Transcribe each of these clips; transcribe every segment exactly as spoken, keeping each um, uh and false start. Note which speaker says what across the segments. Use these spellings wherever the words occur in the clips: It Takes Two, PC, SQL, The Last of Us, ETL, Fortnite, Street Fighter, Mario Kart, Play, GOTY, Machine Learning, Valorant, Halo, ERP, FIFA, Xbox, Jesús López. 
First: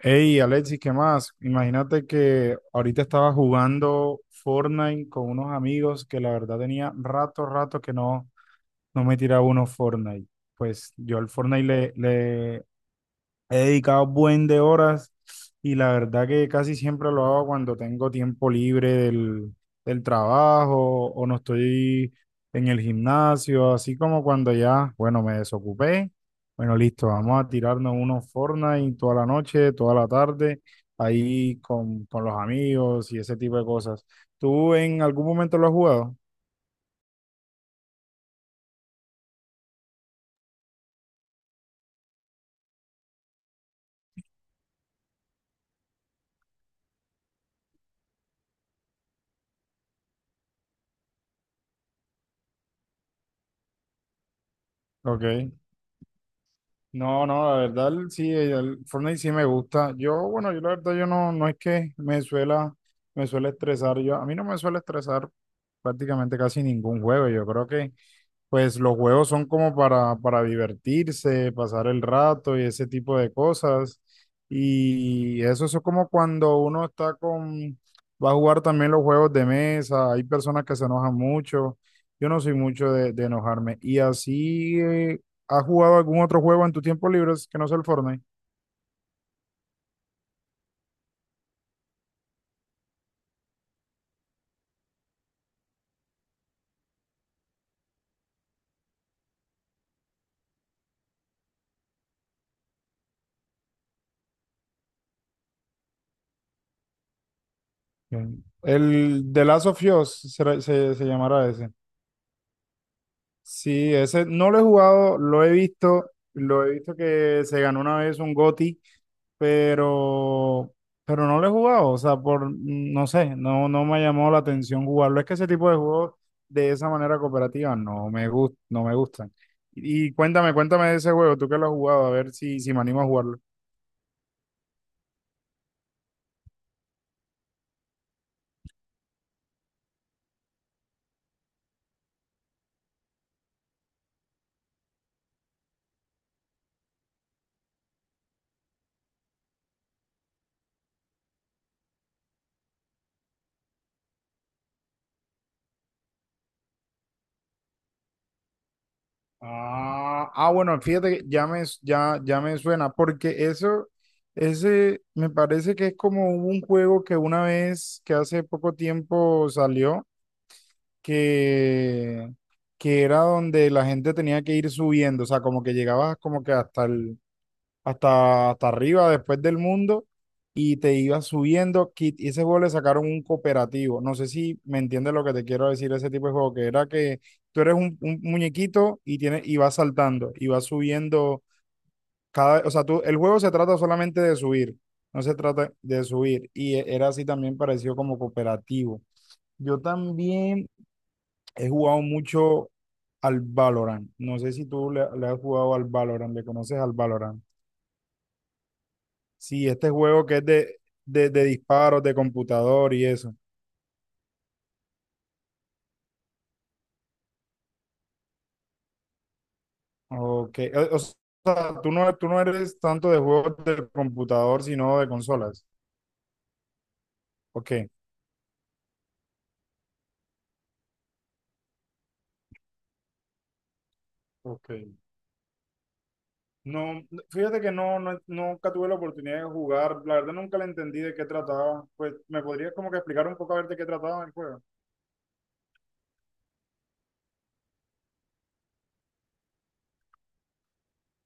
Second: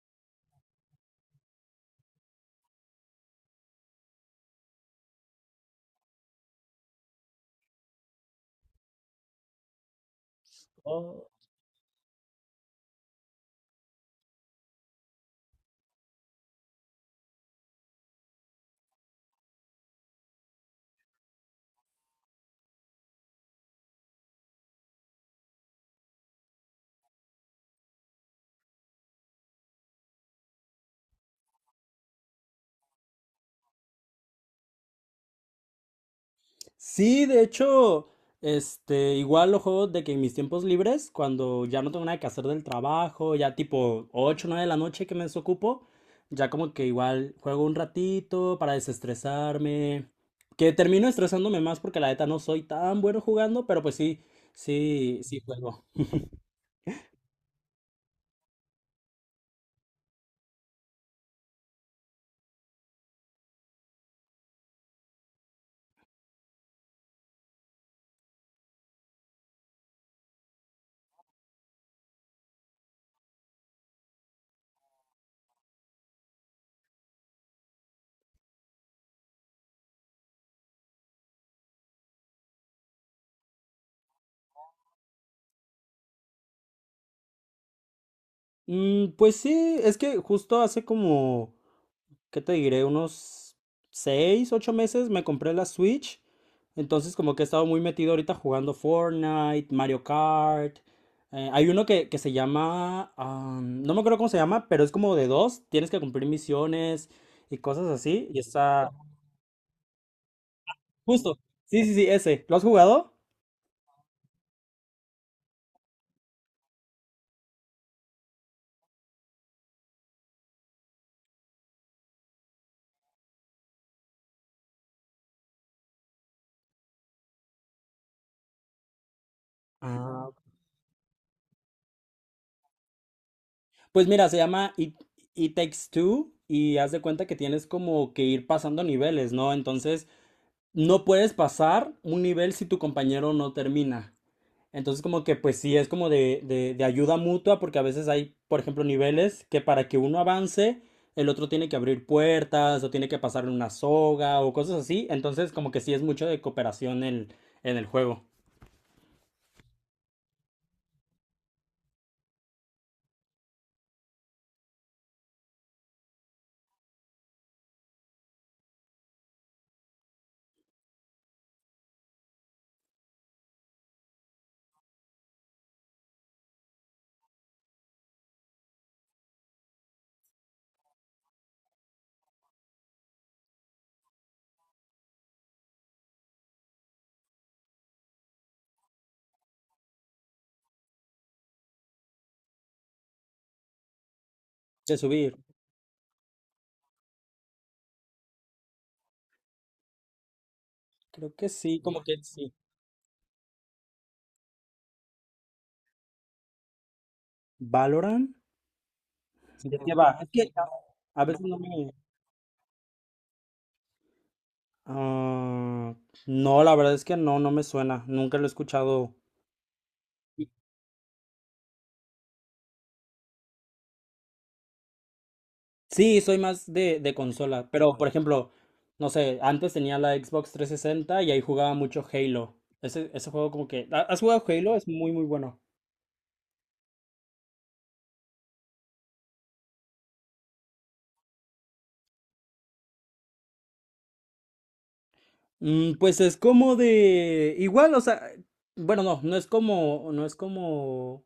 Speaker 1: Hey, Alexis, ¿qué más? Imagínate que ahorita estaba jugando Fortnite con unos amigos que la verdad tenía rato, rato que no, no me tiraba uno Fortnite. Pues yo
Speaker 2: Oh,
Speaker 1: al Fortnite le, le, he dedicado buen de horas, y la verdad que casi siempre lo hago cuando tengo tiempo libre del, del trabajo o no estoy en el gimnasio, así como cuando ya, bueno, me desocupé. Bueno, listo, vamos a tirarnos unos Fortnite toda la noche, toda la tarde, ahí con, con los amigos y ese tipo de cosas. ¿Tú en algún momento lo has jugado?
Speaker 2: sí, de hecho, este, igual lo juego de que en mis tiempos libres, cuando ya no tengo nada que hacer del trabajo, ya tipo ocho o nueve de la noche que me desocupo, ya como que igual juego un ratito para desestresarme, que termino estresándome más porque la neta no soy tan bueno jugando, pero pues sí, sí, sí
Speaker 1: Ok.
Speaker 2: juego.
Speaker 1: No, no, la verdad sí, el Fortnite sí me gusta. Yo, bueno, yo la verdad yo no, no es que me suela, me suele estresar. Yo, a mí no me suele estresar prácticamente casi ningún juego. Yo creo que pues los juegos son como para, para divertirse, pasar el rato y ese tipo de cosas. Y eso, eso es como cuando uno está con, va a jugar también los juegos de mesa. Hay personas que se enojan mucho, yo no soy mucho de, de enojarme. Y así, eh, ¿has jugado algún otro juego en tu tiempo libre que no sea el Fortnite?
Speaker 2: Mm, pues sí, es que justo hace como ¿qué te diré? Unos seis, ocho meses me compré la Switch. Entonces como que he estado muy metido ahorita jugando Fortnite, Mario Kart. Eh, hay uno que, que se llama, ah, no me acuerdo cómo se llama, pero es como de dos. Tienes que cumplir misiones y cosas así. Y
Speaker 1: Bien.
Speaker 2: está
Speaker 1: El The Last of Us será- se, se
Speaker 2: justo.
Speaker 1: llamará ese.
Speaker 2: Sí, sí, sí, ese. ¿Lo has jugado?
Speaker 1: Sí, ese no lo he jugado, lo he visto, lo he visto que se ganó una vez un G O T Y, pero, pero no lo he jugado, o sea, por, no sé, no, no me ha llamado la atención jugarlo. Es que ese tipo de juegos de esa manera cooperativa no me gust, no me gustan. Y, y
Speaker 2: Ah,
Speaker 1: cuéntame, cuéntame de ese juego, tú que lo has jugado, a ver si, si me animo a jugarlo.
Speaker 2: pues mira, se llama It, It Takes Two y haz de cuenta que tienes como que ir pasando niveles, ¿no? Entonces, no puedes pasar un nivel si tu compañero no termina. Entonces como que pues sí es como de, de, de ayuda mutua porque a veces hay, por ejemplo, niveles que para que uno avance, el otro tiene que abrir puertas o tiene que pasarle una soga o cosas así. Entonces como que sí es mucho de cooperación en, en el juego.
Speaker 1: Ah, ah, bueno, fíjate que ya me, ya, ya me suena, porque eso, ese me parece que es como un juego que una vez, que hace poco tiempo salió, que, que era donde la gente tenía que ir subiendo, o sea, como que llegabas como que hasta el, hasta, hasta arriba, después del mundo, y te ibas subiendo. qui- Y ese juego le sacaron un cooperativo. No sé si me entiendes lo que te quiero decir, ese tipo de juego, que era que tú eres un, un muñequito y, tienes, y vas saltando, y vas subiendo cada... O sea, tú, el juego se trata solamente de subir,
Speaker 2: De
Speaker 1: no
Speaker 2: subir.
Speaker 1: se trata de subir. Y e- era así también parecido como cooperativo. Yo también
Speaker 2: Creo que
Speaker 1: he
Speaker 2: sí, como
Speaker 1: jugado
Speaker 2: que sí.
Speaker 1: mucho al Valorant. No sé si tú le, le has jugado al Valorant, le conoces al Valorant.
Speaker 2: ¿Valorant?
Speaker 1: Sí,
Speaker 2: ¿De
Speaker 1: este
Speaker 2: qué va?
Speaker 1: juego
Speaker 2: Es
Speaker 1: que es
Speaker 2: que
Speaker 1: de,
Speaker 2: a
Speaker 1: de, de
Speaker 2: veces no me...
Speaker 1: disparos, de computador y eso.
Speaker 2: Ah, no, la verdad es que no, no me suena. Nunca lo he escuchado.
Speaker 1: Ok. O, o sea, tú no, tú no eres tanto de juegos de computador, sino de consolas.
Speaker 2: Sí, soy más de, de consola,
Speaker 1: Ok.
Speaker 2: pero por ejemplo, no sé, antes tenía la Xbox trescientos sesenta y ahí jugaba mucho Halo. Ese, ese juego como que... ¿ha- ¿Has jugado
Speaker 1: Ok.
Speaker 2: Halo? Es muy, muy bueno.
Speaker 1: No, fíjate que no, no, nunca tuve la oportunidad de jugar. La verdad nunca le entendí de qué trataba. Pues, ¿me podrías como que explicar un poco a ver de qué trataba el juego?
Speaker 2: Mm, pues es como de... Igual, o sea, bueno, no, no es como, no es como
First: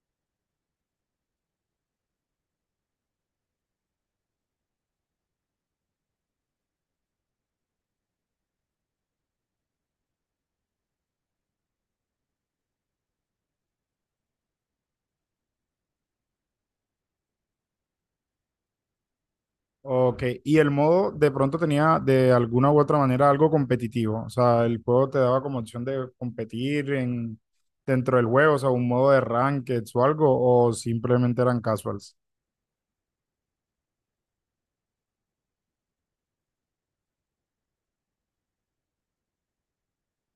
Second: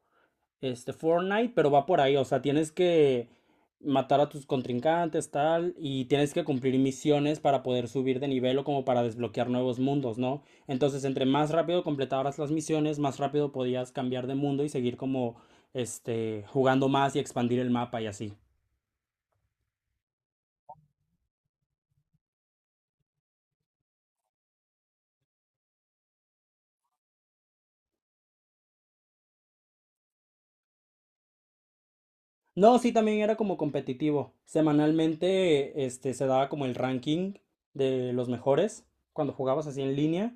Speaker 2: este Fortnite, pero va por ahí, o sea, tienes que matar a tus contrincantes, tal, y tienes que cumplir misiones para poder subir de nivel o como para desbloquear nuevos mundos, ¿no? Entonces, entre más rápido completabas las misiones, más rápido podías cambiar de mundo y seguir como, este, jugando más y expandir el mapa y así.
Speaker 1: Ok, y el modo de pronto tenía de alguna u otra manera algo competitivo, o sea, el juego te daba como opción de competir en, dentro del juego, o sea, un modo de rankeds o algo, o simplemente eran casuals.
Speaker 2: No, sí, también era como competitivo. Semanalmente, este, se daba como el ranking de los mejores cuando jugabas así en línea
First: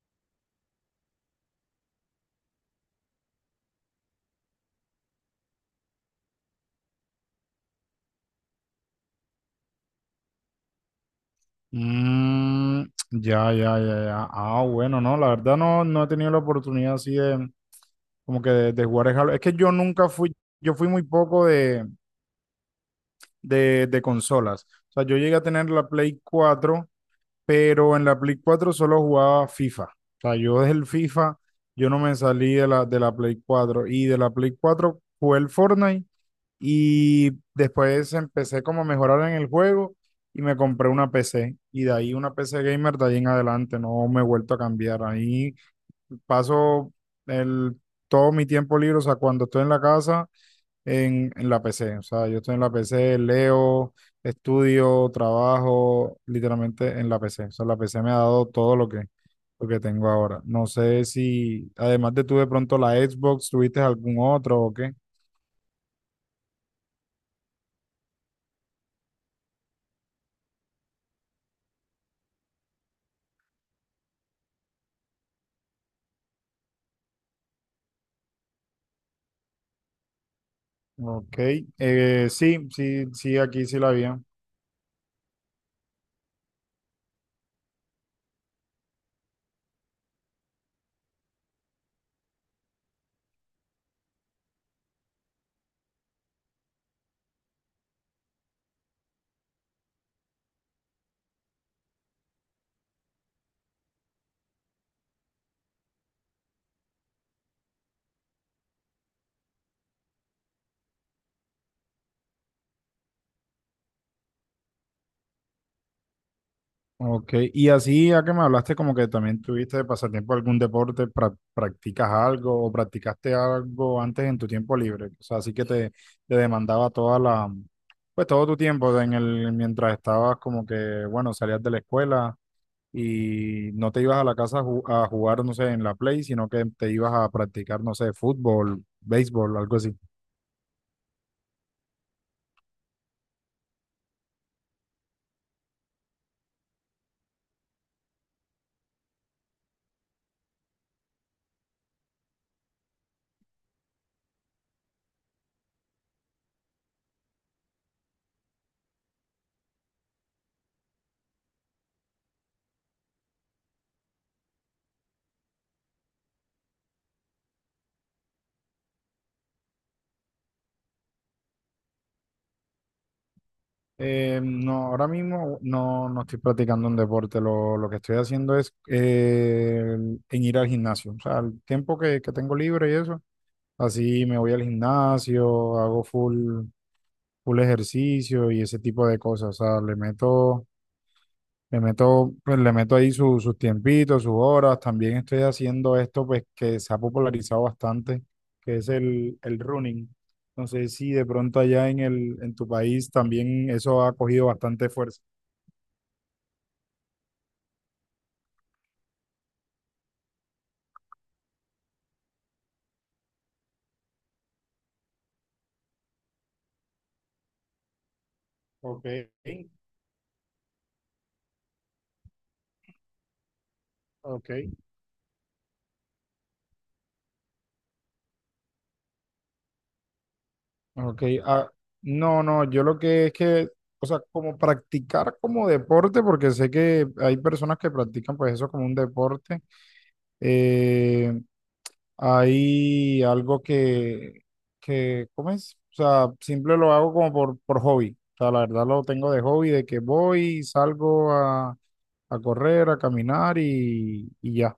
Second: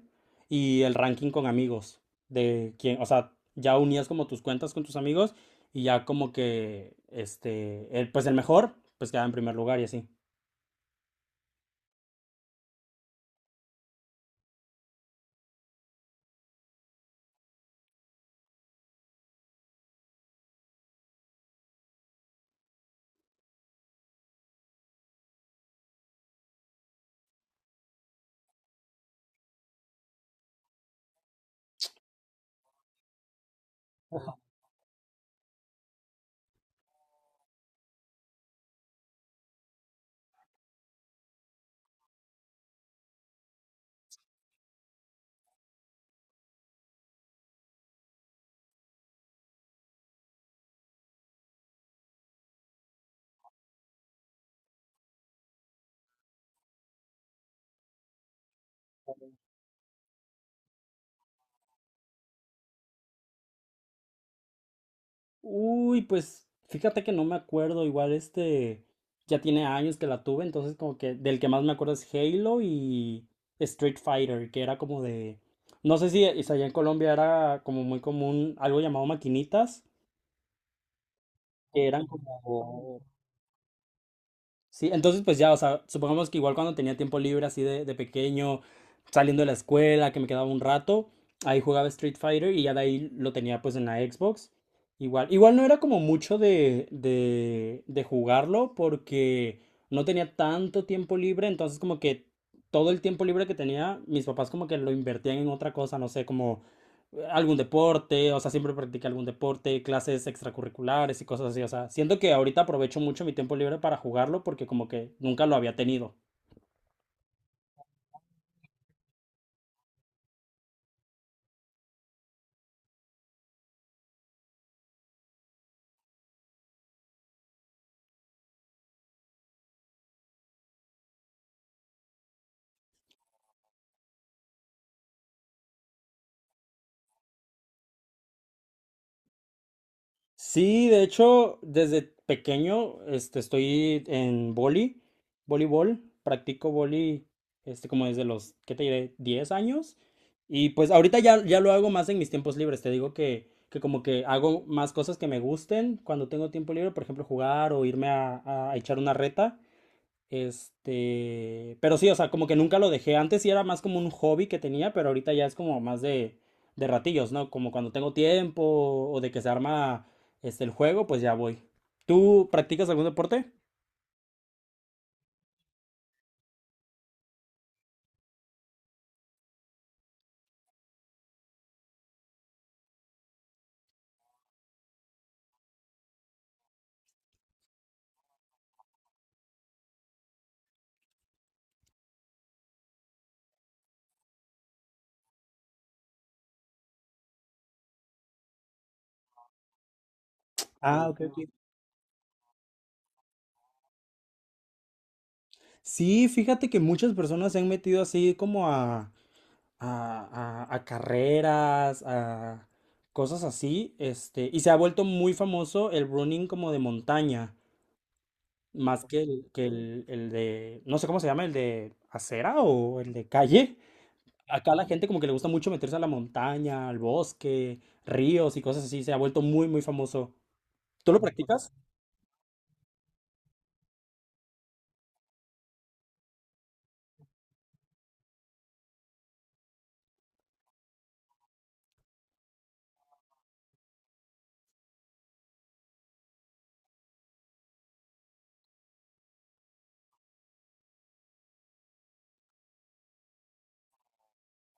Speaker 2: y el ranking con amigos de quién, o sea, ya unías como tus cuentas con tus amigos y ya como que, este, el- pues el mejor, pues quedaba en primer lugar y así.
Speaker 1: Mm, ya, ya, ya, ya. Ah, bueno, no, la verdad no, no he tenido la oportunidad así de, como que de, de jugar el Halo. Es que yo nunca fui, yo fui muy poco de, de, de consolas, o sea, yo llegué a tener la Play cuatro, pero en la Play cuatro solo jugaba FIFA. O sea, yo desde el FIFA, yo no me salí de la, de la Play cuatro, y de la Play cuatro jugué el Fortnite y después empecé como a mejorar en el juego y me compré una P C, y de ahí una P C gamer, de ahí en adelante, no me he vuelto a cambiar. Ahí paso el, todo mi tiempo libre, o sea, cuando estoy en la casa en, en la P C. O sea, yo estoy en la P C, leo, estudio, trabajo, literalmente en la P C. O sea, la P C me ha dado todo lo que, lo que tengo ahora. No sé si, además de tú de pronto la Xbox, tuviste algún otro o qué.
Speaker 2: Uy, pues fíjate que no me acuerdo, igual este ya tiene años que la tuve, entonces como que del que más me acuerdo es Halo y Street Fighter, que era como de, no sé si es allá en Colombia era como muy común algo llamado maquinitas,
Speaker 1: Ok,
Speaker 2: que eran
Speaker 1: eh, sí,
Speaker 2: como...
Speaker 1: sí, sí, aquí sí la vi.
Speaker 2: Sí, entonces pues ya, o sea, supongamos que igual cuando tenía tiempo libre así de, de pequeño, saliendo de la escuela, que me quedaba un rato, ahí jugaba Street Fighter y ya de ahí lo tenía pues en la Xbox. Igual, igual no era como mucho de, de, de jugarlo porque no tenía tanto tiempo libre, entonces como que todo el tiempo libre que tenía, mis papás como que lo invertían en otra cosa, no sé, como algún deporte, o sea, siempre practiqué algún deporte, clases extracurriculares y cosas así, o sea, siento que ahorita aprovecho mucho mi tiempo libre para jugarlo porque como que nunca lo había tenido.
Speaker 1: Ok, y así ya que me hablaste como que también tuviste de pasatiempo algún deporte, pra- practicas algo o practicaste algo antes en tu tiempo libre, o sea, así que te, te demandaba toda la, pues todo tu tiempo en el, mientras estabas como que, bueno, salías de la escuela y no te ibas a la casa a, ju- a jugar, no sé, en la play, sino que te ibas a practicar, no sé, fútbol, béisbol, algo así.
Speaker 2: Sí, de hecho, desde pequeño, este, estoy en vóley, voleibol, practico vóley, este, como desde los, ¿qué te diré? Diez años. Y pues ahorita ya, ya lo hago más en mis tiempos libres, te digo que, que como que hago más cosas que me gusten cuando tengo tiempo libre, por ejemplo, jugar o irme a, a echar una reta. Este, pero sí, o sea, como que nunca lo dejé. Antes sí era más como un hobby que tenía, pero ahorita ya es como más de, de ratillos, ¿no? Como cuando tengo tiempo o de que se arma este el juego, pues ya voy. ¿Tú practicas algún deporte?
Speaker 1: Eh, no, ahora mismo no, no estoy practicando un deporte. Lo, lo que estoy haciendo es eh, en ir al gimnasio. O sea, el tiempo que, que tengo libre y eso, así me voy al gimnasio, hago full, full ejercicio y ese tipo de cosas. O sea, le meto, le meto, pues, le meto ahí su- sus tiempitos, sus horas. También estoy haciendo esto, pues, que se ha popularizado bastante, que es el, el running. No sé
Speaker 2: Ah,
Speaker 1: si
Speaker 2: ok,
Speaker 1: de
Speaker 2: ok.
Speaker 1: pronto allá en el, en tu país también eso ha cogido bastante fuerza.
Speaker 2: Sí, fíjate que muchas personas se han metido así como a, a, a- a carreras, a cosas así, este, y se ha vuelto muy famoso el running como de montaña. Más
Speaker 1: Ok,
Speaker 2: que el, que el, el de, no sé cómo se llama, el de acera o el de calle.
Speaker 1: ok.
Speaker 2: Acá la gente como que le gusta mucho meterse a la montaña, al bosque, ríos y cosas así. Se ha vuelto muy, muy famoso. ¿Tú lo
Speaker 1: Ok, ah,
Speaker 2: practicas?
Speaker 1: no, no, yo lo que es que, o sea, como practicar como deporte, porque sé que hay personas que practican pues eso como un deporte, eh, hay algo que, que, ¿cómo es? O sea, simple lo hago como por, por hobby, o sea, la verdad lo tengo de hobby, de que voy, salgo a, a correr, a caminar y, y ya.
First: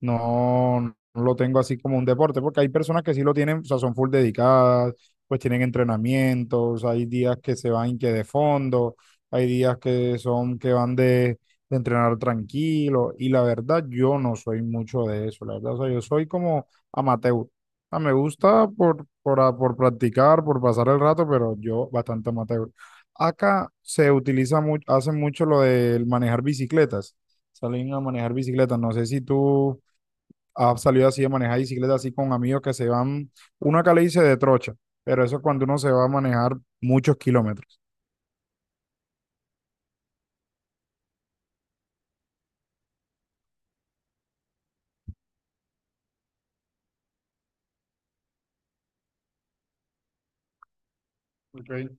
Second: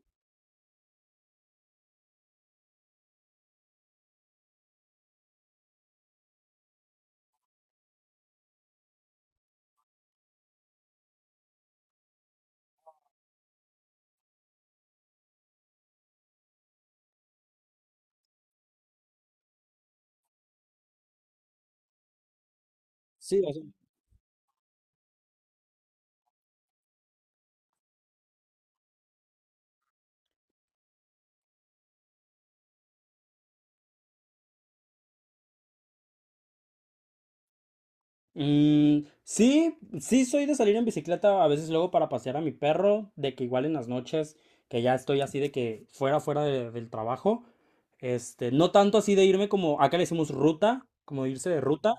Speaker 1: No, no lo tengo así como un deporte, porque hay personas que sí lo tienen, o sea, son full dedicadas, pues tienen entrenamientos, hay días que se van que de fondo, hay días que son que van de, de entrenar tranquilo, y la verdad yo no soy mucho de eso, la verdad, o sea, yo soy como amateur. Ah, me gusta por, por, a- por practicar, por pasar el rato, pero yo bastante amateur.
Speaker 2: Sí, o sea,
Speaker 1: Acá se utiliza mucho, hacen mucho lo del manejar bicicletas, salen a manejar bicicletas, no sé si tú ha salido así de manejar bicicleta así con amigos que se van, uno acá le dice de trocha, pero eso es cuando uno se va a manejar muchos kilómetros.
Speaker 2: mm, sí, sí soy de salir en bicicleta a veces luego para pasear a mi perro, de que igual en las noches, que ya estoy así de que fuera, fuera de- del trabajo. Este, no tanto así de irme como, acá le decimos ruta, como irse de
Speaker 1: Okay.
Speaker 2: ruta.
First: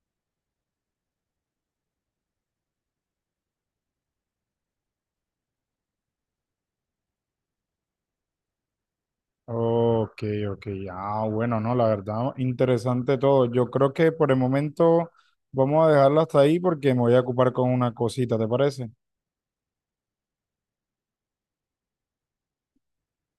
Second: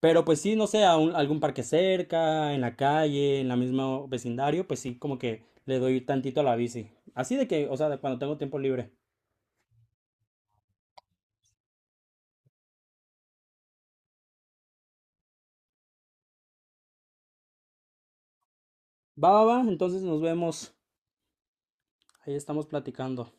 Speaker 2: Pero pues sí, no sé, a un- algún parque cerca, en la calle, en la misma vecindario, pues sí, como que le doy tantito a la bici. Así de que, o sea, de cuando tengo tiempo libre.
Speaker 1: Ok, ok. Ah, bueno, no, la verdad, interesante todo. Yo creo que por el momento vamos a dejarlo hasta ahí porque me voy a ocupar con una cosita, ¿te parece?
Speaker 2: Va, va, va, entonces nos vemos. Ahí estamos platicando.